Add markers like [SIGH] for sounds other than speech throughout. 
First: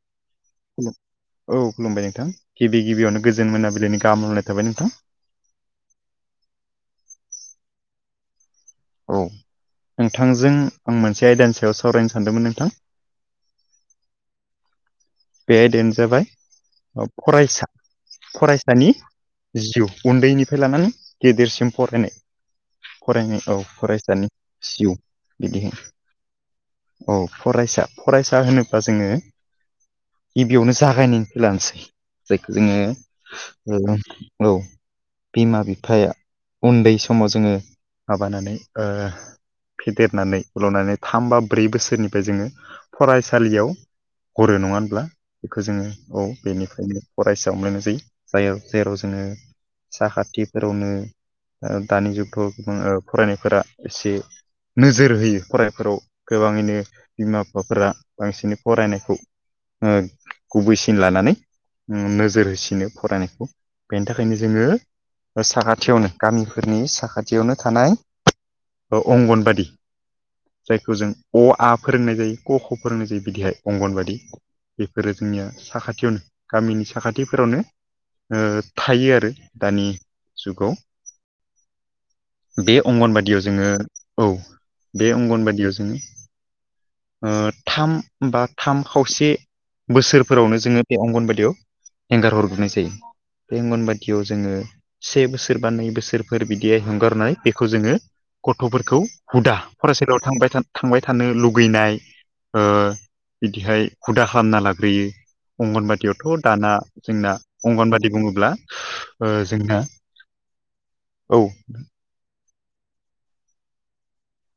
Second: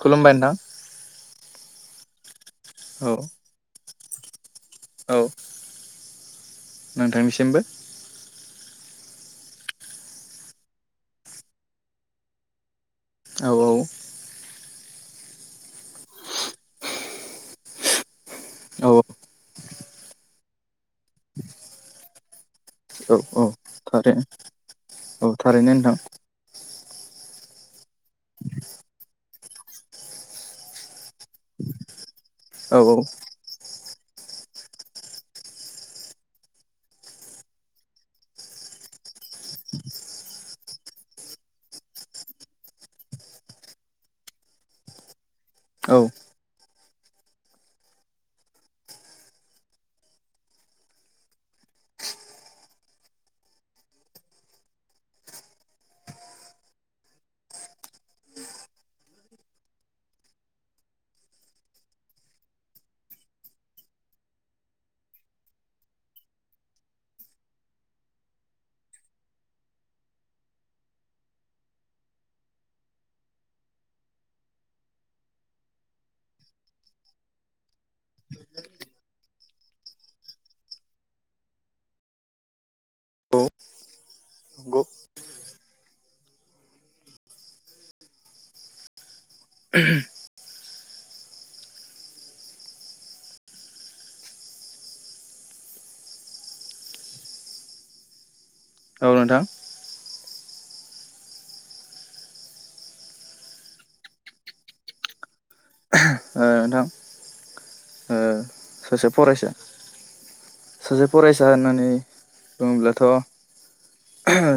खुलुमबाय नोंथां औ खुलुमबाय नोंथां गिबि औ गिबियावनो गोजोन मोनाबिलिनि गाहामनाय थाबाय नोंथां औ नोंथांनिसिमबो औ नोंथांजों आं मोनसे आयदानि सायाव सावरायनो सानदोंमोन नोंथां औ औ बे आयदायानो जाबाय फरायसा फरायसानि औ जिउ उन्दैनिफ्राय लानानै गेदेरसिम फरायनाय फरायनाय औ फरायसानि जिउ औ थारैनो बिदिहाय नोंथां औ फरायसा फरायसा होनोब्ला जोङो गिबियावनो जागायनायनिखौै लानोसै जायखौ औ जोङो औ बिमा बिफाया उन्दै समाव जोङो माबानानै फेदेरनानै फोलावनानै थाम बा ब्रै बोसोरनिफ्राय जोङो फरायसालियाव गरु नङा होनब्ला बेखौ जोङो औ बेनिफ्रायनो फरायसायाव लनाय जायो ज जेराव जोङो साखाथिफोरावनो दानि जुगथाव गोबां फरायनायफोरा एसे नोजोर होयो फरायफोराव गोबाङैनो बिमा बिफाफोरा बांसिन फरायनायखौ ओ गुबैसिन लानानै नोजोर होसिनो फरायनायखौ बेनि थाखायनो जोङो साखाथियावनो गामिफोरनि साखाथियावनो थानाय अंगनबादि जायखौ जों अ आ फोरोंनाय जायो क ख फोरोंनाय जायो बिदिहाय अंगनबादि बेफोरो जोंनिया साखाथियावनो गामिनि साखाथिफोरावनो ओ थायो आरो दानि जुगाव बे अंगनबादियाव औ जोङो औ बे अंगनबादियाव जोङो ओ थाम बा थाम खावसे बोसोर फोरावनो जोङो बे अंगनबादियाव एंगार हरग्रोनाय जायो बे अंगनबादियाव जोङो से बोसोर बा नै बोसोरफोर बिदियै हंगारनाय बेखौ जोङो गथ'फोरखौ नोंथां हुदा फरायसालियाव थां थांबाय थानो लुुबैनाय बिदिहाय हुदा खालामना लाग्रोयो अंगनबादियावथ' ओ दाना नोंथां जोंना अंगनबादि ओ बुङोब्ला सासे ओ फरायसा जोंना सासे औ फरायसा होननानै बुङोब्लाथ'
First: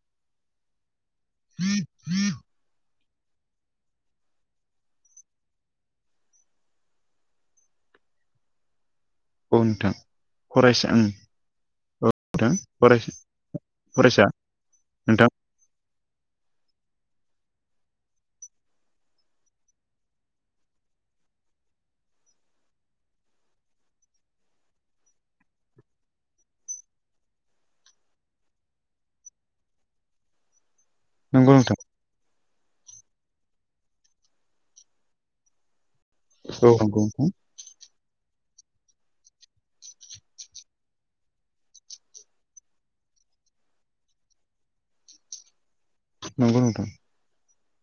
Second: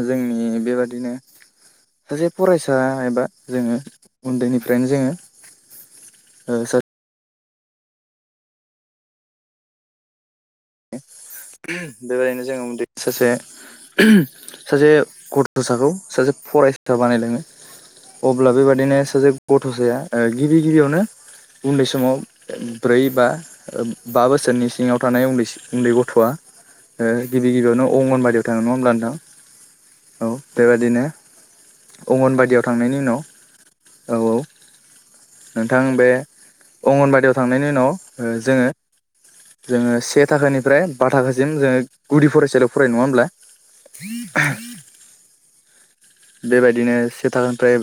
जोंनि बेबादिनो सासे फरायसा आइबा जोंङो उन्दैनिफ्रायनो जोंङो औ नोंथां फरायसा ओं बेबायदिनो नोंथां जोङो उन्दै फरायसा सासे फरायसा सासे नोंथां ग गथ'साखौ सासे फरायसा बानायलाङो अब्ला बेबादिनो सासे गथ'साया ओ गिबि गिबियावनो उन्दै समाव ब्रै बा ओब बा बोसोरनि सिङाव थानाय उन्दै उन्दै गथ'आ ओ गिबि गिबियावनो अंगनबादियाव थाङो नङा होमब्ला नोंथाङ औ बेबादिनो नंगौ नोंथां। अंगनबादियाव थांनायनि उनाव औ औ नोंथां बे औ नंगौ नोंथां अंगनबादियाव थांनायनि उनाव ओ जोङो जोङो से थाखानिफ्राय बा थाखासिम जोङो गुदि फरायसालियाव फरायो नङा होमब्ला नंगौ नोंथां बेबायदिनो से थाखोनिफ्राय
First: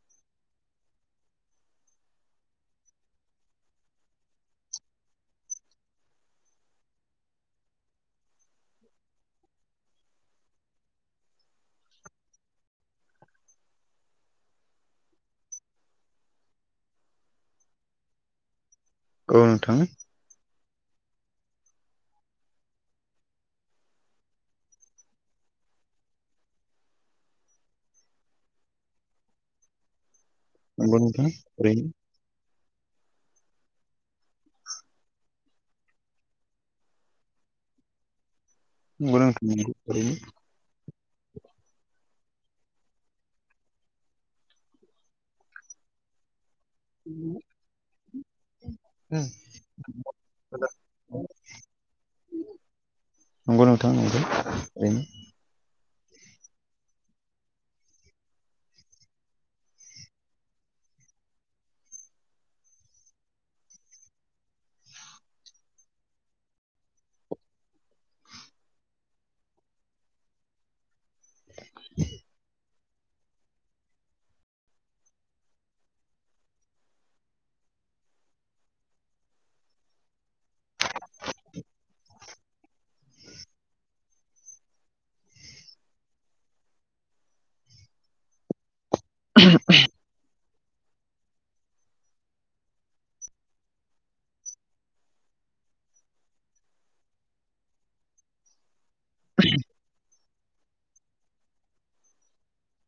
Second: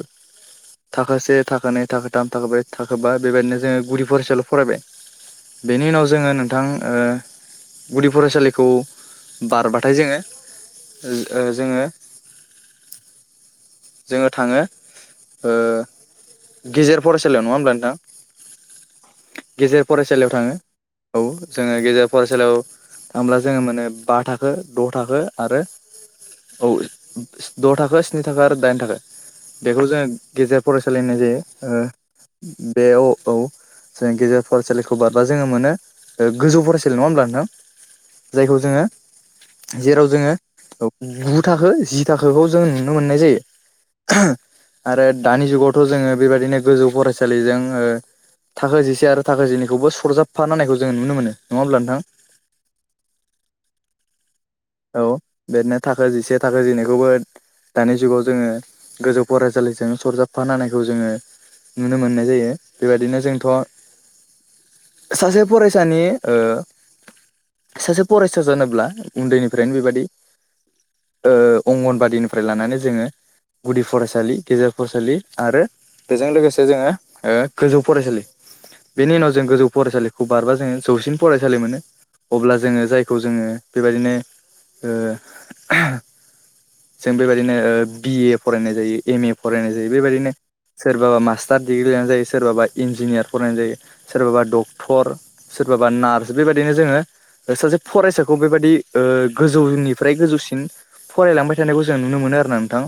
थाखो से थाखो नै थाखो थाम थाखो ब्रै थाखो बा बेबायदिनो जोङो गुदि फरायसालियाव फरायबाय बेनि उनाव जोङो नोंथां ओ गुदि फरायसालिखौ बारबाथाय जोङो जोङो जोङो थाङो ओ गेजेर फरायसालियाव नङा होमब्ला नोंथां? औ नोंथां गेजेर फरायसालियाव थाङो औ जोङो गेजेर फरायसालियाव थांब्ला जोङो मोनो बा थाखो द' थाखो आरो। औ द' थाखो स्नि थाखओ आरो दाइन थाखो बेखौ जोङो गेजेर नंगौ फरायसालि होननाय नोंथां जायो ओ ओरैनो बे अ औ जों गेजेर फरायसालिखौ बारब्ला जोङो मोनो गोजौ फरायसालि नङा होमब्ला नोंथां? जायखौ जोङो नंगौ नोंथां नंगौ जेराव ओरैनो जोङो गु थाखो जि थाखोखौ जों नो मोननाय जायो आरो दानि जुगावथ' जोङो बेबायदिनो गोजौ फरायसालिजों ओ थाखो जिसे आरो थाखो जिनैखौबो सरजाबफा होननायखौ जो नुनो मोनो नङा होमब्ला नोंथां? नंगौ नोंथां औ ओरैनो बेदिनो थाखो जिसे थाखो जिनैखौबो दानि जुगाव जोङो गोजौ फरायसालिजों सरजाबफानायखौ जोङो नुनो मोननाय जायो बेबायदिनो जोंथ' सासे फरायसानि ओ सासे फरायसा जानोब्ला उन्दैनि फ्रायनो बेबायदि ओ अंगनबादिनिफ्राय लानानै जोङो गुदि फरायसालि गेजेर फरायसालि आरो। बेजों लोगोसे जोङो ओ गोजौ फरायसालि बेनि उनाव जों गोजौ फरायसालिखौ बारबा जोङो जौसिन फरायसालि मोनो अब्ला जोङो जायखौ जोङो बेबायदिनो ओ जों बेबायदिनो ओ बिए फरायनाय जायो एम ए फरायनाय जायो बेबायदिनो' सोरबाबा मास्टार दिडिग्रि लायानाय जायो सोरबाबा इन्जिनियार फरायनाय जायो सोरबाबा डक्टर सोरबाबा नार्स बेबायदिनो जोङो सासे फरायसाखौ बेबायदि ओ- गोजौनिफ्राय गोजौसिन फरायलांबाय थानायखौ जों नुनो मोनो आरो ना नोंथां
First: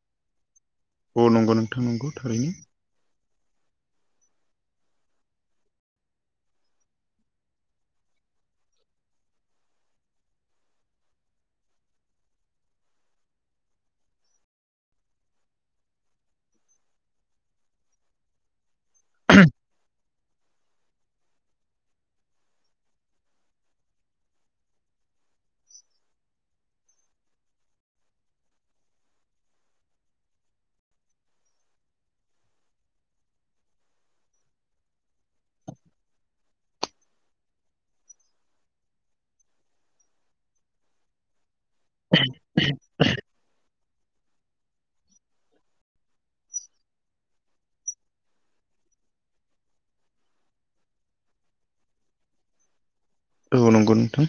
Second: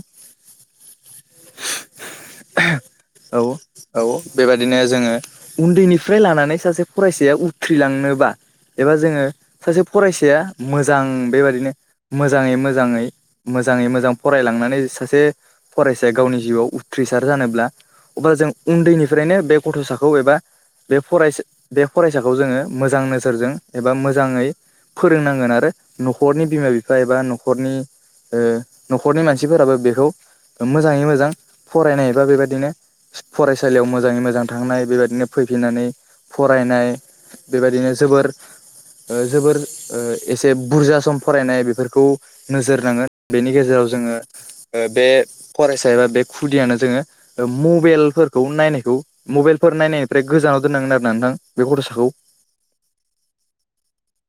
अ नंगौ नोंथाङ नंगौ थारैनो। औ। औ बेबायदिनो जोङो उन्दैनिफ्राय लानानै सासे फरायसाया उथ्रिलांनोबा एबा जोङो सासे फरायसाया मोजां बेबायदिनो मोजाङै मोजाङै मोजाङै मोजां फरायलांनानै सासे फरायसाया गावनि जिउआव उथ्रिसार जानोब्ला बा जों उन्दैनिफ्रायनो बे गथ'साखौ एबा बे फरायसा बे फरायसाखौ जोङो मोजां नोजोरजों एबा मोजाङै फोरोंनांगोन आरो न'खरनि बिमा बिफा एबा न'खरनि ओ न'खरनि मानसिफोराबो बेखौ मोजाङै मोजां फरायनायबा बेबादिनो फरायसालियाव मोजाङै मोजां थांनाय बेबायदिनो फैफिननानै फरायनाय बेबायदिनो जोबोर ओ जोबोर एसे बुरजा सम फरायनाय बेफोरखौ नोजोर नाङो बेनि गेजेराव जोङो ओ बे फरायसा एबा बे खुदियानो जोङो मबाइलफोरखौ नायनायखौ मबाइलफोर नायनायनिफ्राय गोजानाव दोननांगोन आरो ना नोंथां बे गथ'साखौ औ नंगौ नोंथां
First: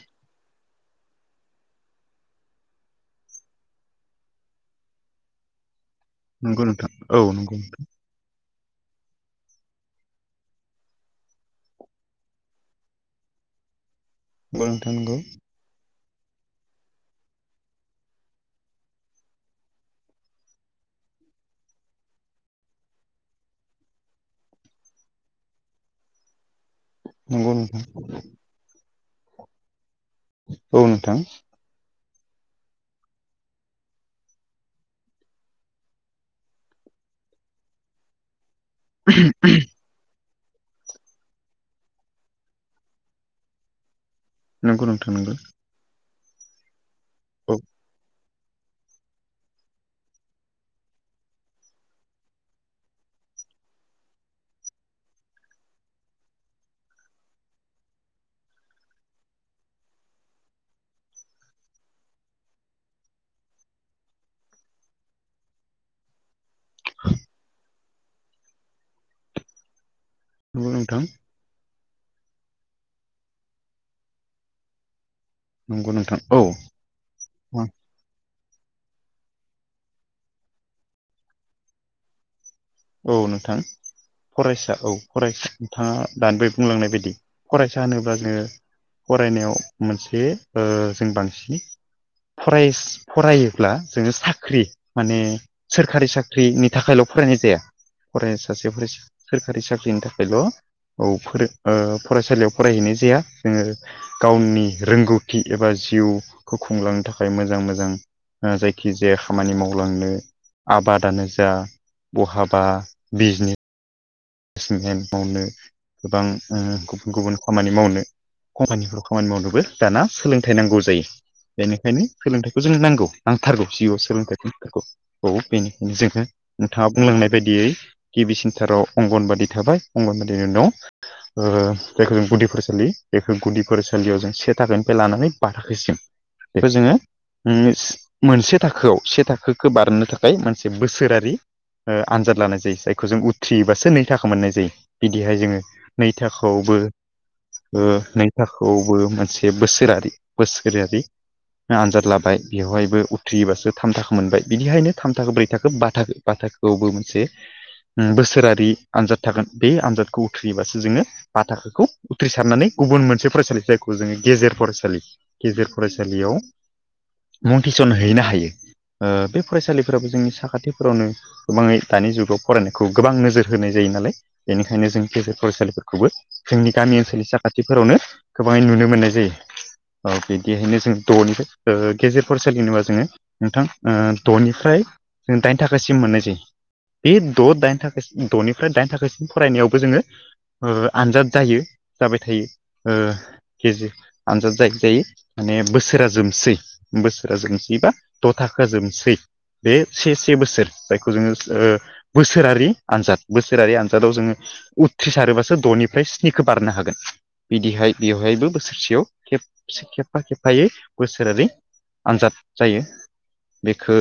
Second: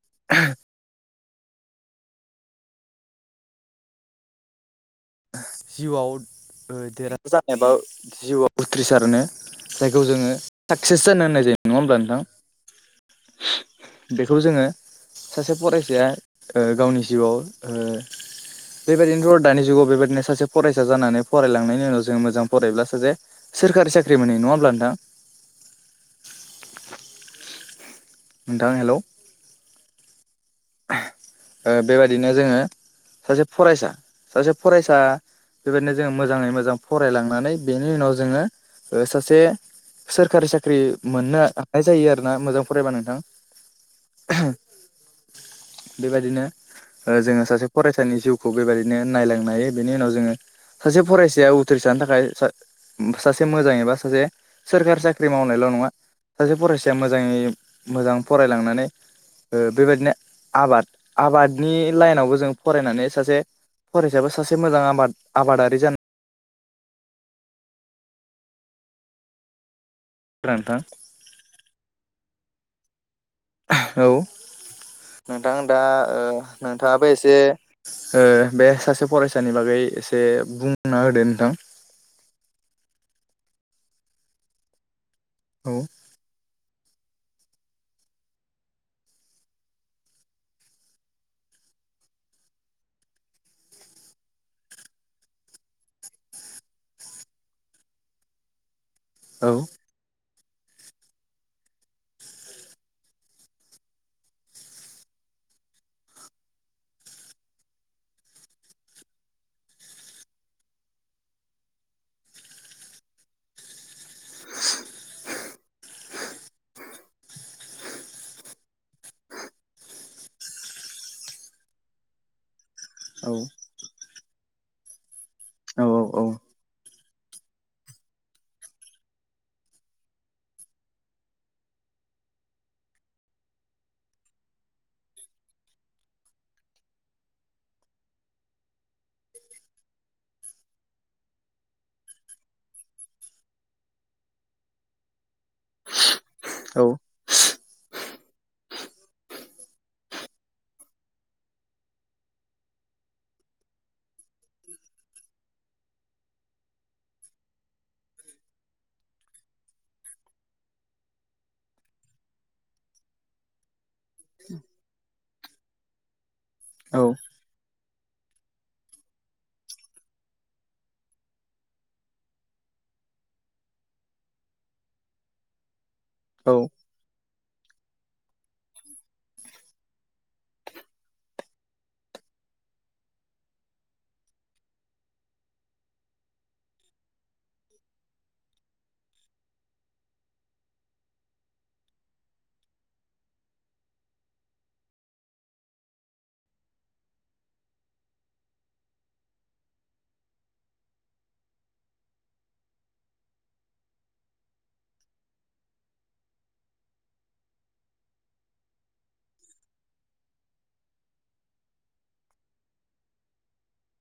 जिउआव नंगौ नोंथां औ देरहाथार नंगौ जानायबा जिउआव उथ्रिसारनो जायखौ जोङो साकसेस जानो होननाय जायो नङा होमब्ला नोंथां। बेखौ जोङो नोंथां सासे फरायसाया ओ गावनि जिउआव ओ बेबायदिनोथ' दा जिुगाव बेबायाददिनो सासे फरायसा जानानै फरायलांनायनि उनाव जों मोजां फरायायोब्ला सासे सोरखारि साख्रि मोननाय नङा होमब्ला नोंथां नंगौ नोंथां नोंथां हेल' [UNINTELLIGIBLE] औ नोंथां ओ बेबायदिनो जोङो सासे फरायसा सासे फरायसा बेबायदिनो जोङो मोजाङै मोजां फरायलांनानै बेनि उनाव जोङो ओ सासे सोरखारि साख्रि मोननो हानाय जायो आरो ना मोजां फरायबा नोंथां नोंगौ नोंथां नोंगौ बेबायदिनो जोङो ओ औ नोंथां नंगौ नोंथां नंगौ औ सासे फरायसानि जिउखौ बेबायदिनो नायलांनो हायो बेनि उनाव जोङो सासे फरायसाया उथ्रिसारानो थाखाय सासे मोजाङैबा सासे सोरखारि साख्रि मावनायल' नङा सासे फरायसाया मोजाङै मोजां फरायलांनानै ओ बेबायदिनो आबाद आबादनि लाइनावबो जों फरायनानै सासे फरायसाबो सासे मोजां आबाद आबादारि जानाय [INAUDIBLE] नंगौ नोंथां औ नोंथां दा नंगौ नोंथां औ नोंथाङाबो एसे ओ बे सासे फरायसानि बागै एसे बुंना होदो नोंथां औ नोंथां फरायसा औ फरायसा औ नोंथाङा दानि बे बुंलांनाय बायदि फरायसा होनोब्ला जोङो फरायनायाव मोनसे ओ जों बांसिन फरायस फरायोब्ला जोङो साख्रि माने सोरखारि साख्रिनि थाखायल' फरायनाय जाया फराय सासे फरायसा औ सोरखारि साख्रिनि थाखायल' औ फरायसालियाव फरायहैनाय जाया जोङो गावनि रोंगौथि एबा जिउखौ खुंलांनो थाखाय मोजां मोजां ओ जायखिजाया खामानि मावलांनो आबादानो जा बहाबा बा बिजनेस समेन मावनो गोबां गुबुन गुबुन खामानि मावनो कम्पानिफोराव खामानि मावनोबो दाना सोलोंथाइ नांगौ जायो बेनिखायनो सोलोंथाइखौ जों नांगौ। औ नांथारगौ जिउआव सोलोंथाइ नांथारगौ औ औ बेनिखायनो जोङो औ नोंथाङा बुंलांनाय बायदियै गिबि सेन्टाराव अंगनबादि थाबाय अंगनबादिनो दं ओ जायखौ जों गुदि फरायसालि बेखौ गुदि फरायसालियाव जों से थाखोनिफ्राय लानानै बा थाखोसिम बेखौ जोङो मोनसे थाखोआव से थाखोखौ बारनो थाखाय मोनसे बोसोरारि आनजाद लानाय जायो जायखौ जों उथ्रियोबा नै थाखो मोननाय जायो बिदिहाय जोङो नै थाखोआवबो औ नोंथखौआवबो मोनसे बोसोरारि बोसोरारि आनजाद लाबाय बेवहायबो उथ्रियोबासो थामथो मोनबाय बिदिहायनो थाम थाखो ब्रै थाखो बा बा थाखो बेयावबो मोनसे बोसोरारि आनजाद थागोन बे आनजादखौ उथ्रियोबासो जोङो ब थाखोखौ उथ्रिसारनानै गुबुन मोनसे फरायसालि जायखौ जोङो गेजेर फरायसालि गेजेर फरायसालियाव औ मुं थिसनहैनो हायो। बे फरायसालिफोराबो जोंनि साखाथिफोरावनो गोबाङै दानि जुगाव फरायनायखौ गोबां नोजोर होनाय जायो नालाय बेनिखायनो जों गेजेर फरायसालिफोरखौबो औ जोंनि गामि ओनसोलनि साखा्रि खाथिफोरावनो गोबाङै नुनो मोननाय जायो औ बिदिहायनो जों द'निबो गेजेर फरायसालिनोबा जोङो नोंथां द'निफ्राय जों दाइन थाखासिम मोननाय जायो बे द' दाइन थाखासिम द'निफ्राय दाइन थाखोसिम फरायनायावबो जोङो आनजाद जायो जाबाय थायो केजि आनजाद जायखजायो माने बोसोरा जोबसै बोसोरा जोबसै बा द' थाखोआ जोबसै बे से से बोसोर जायखौ जोङो बोसोरारि आनजाद बोसोरारि आनजादाव जोङो उथ्रिसारोबासो द'निफ्राय स्निखौ बारनो हागोन बिदिहाय बेवहायबो बोसोरसेयाव खेबसे खेबफा खेबफायै बोसोरारिै आनजाद जायो बेखौ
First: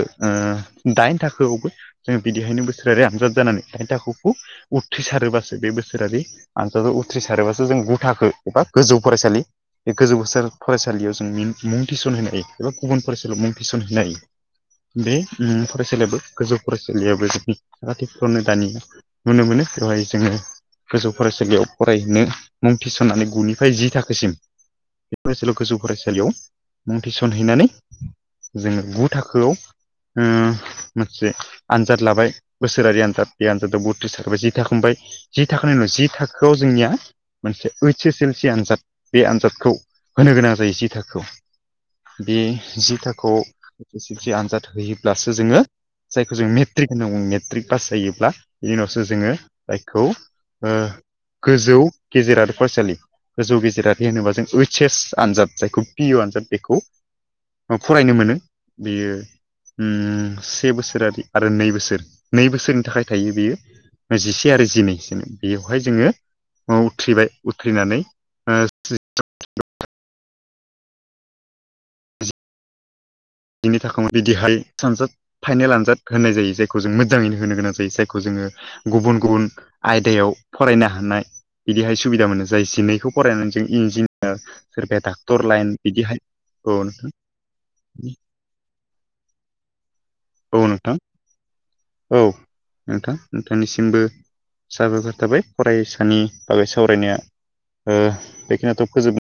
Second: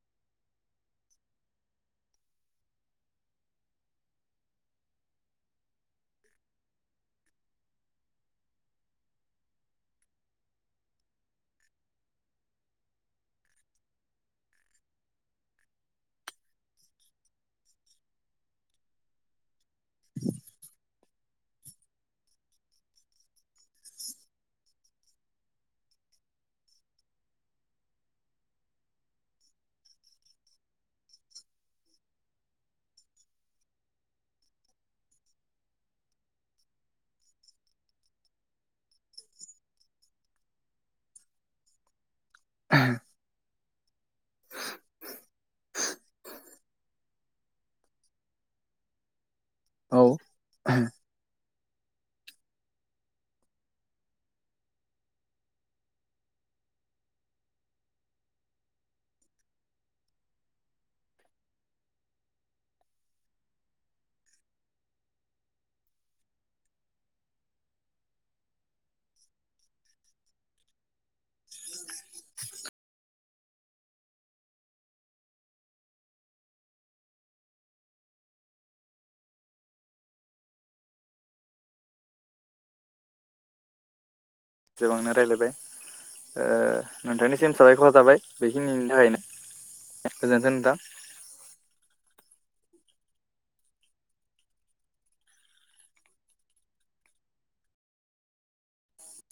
दाइन थाखोआवबो जों बिदिहायनो बोसोरारि आनजाद जानानै दाय थाखोखौ उथ्रिसारोबासो बे बोसोरारि आनजादआव उथ्रिसारोबासो जों गुथाखो एबा गोजौ फरायसालि बे गोजौ बोसोर फरायसालियाव जों मुं थिसन होनो हायो एबा गुबुन फरायसालियाव मुं थिसन होनो हायो बे फरायसालियाबो गोजौ फरायसालियाबो जोंनि खाथि फनो दानि नुनो मोनो बेवहाय जोङो गोजौ फरायसालियाव फरायनो मुं थिसननानै गुनिफ्राय जि थाखोसिम बे फरायसालियाव गोजौ फरायसालियाव मुं थिसनहैनानै जोङो गु थाखोआव मोनसे आनजाद लाबाय बोसोरारि आनजाद बे आनजादाव बुथ्रिस थाखोबाय जि थाखो हमबाय जि थाखोनि उनाव जि थाखोआव जोंनिया मोनसे ओइस एस एल सि आनजाद बे आनजादखौ होनो गोनां जायो जि थाखोआव बे जि थाखोआव ए ए सि आनजाद होयोब्लासो जोङो जायखौ जों मेट्रिक होनना बुङो मेट्रिक पास जायोब्ला बेनि उनावसो जोङो औ जायखौ गोजौ गेजेर आरो फरायसालि गोजौ गेजेरारि होनोबा जों ओइस एस आनजाद जायखौ पि इउ आनजाद बेखौ फरायनो मोनो बेयो से बोसोरारि आरो नै बोसोर नै बोसोरनि थाखाय थायो बेयो जिसे आरो जिनैस बेयावहाय जोङो उथ्रिबाय उथ्रिनानै बिनि बिनि थाखाय बिदिहाय सानजाद फाइनेल आनजाद होनाय जायो जायखौ जों मोजाङैनो होनो गोनां जायो जायखौ जोङो गुबुन गुबुन आयदायाव फरायनो हानाय बिदिहाय सुबिदा मोनो जाय जिनैखौ फरायनानै जों इन्जिनियार सोरबाया गोबांनो डाक्टर रायलायबाय लाइन बिदिहाय न सिम साबाय खहा जाबाय बेखिनि थाखायनो औ नोंथां औ नोंथां नोंथांनिसिमबो साबायखर थाबाय फरायसानि बागै सावरायनाया बेखिनिथ' फोजोब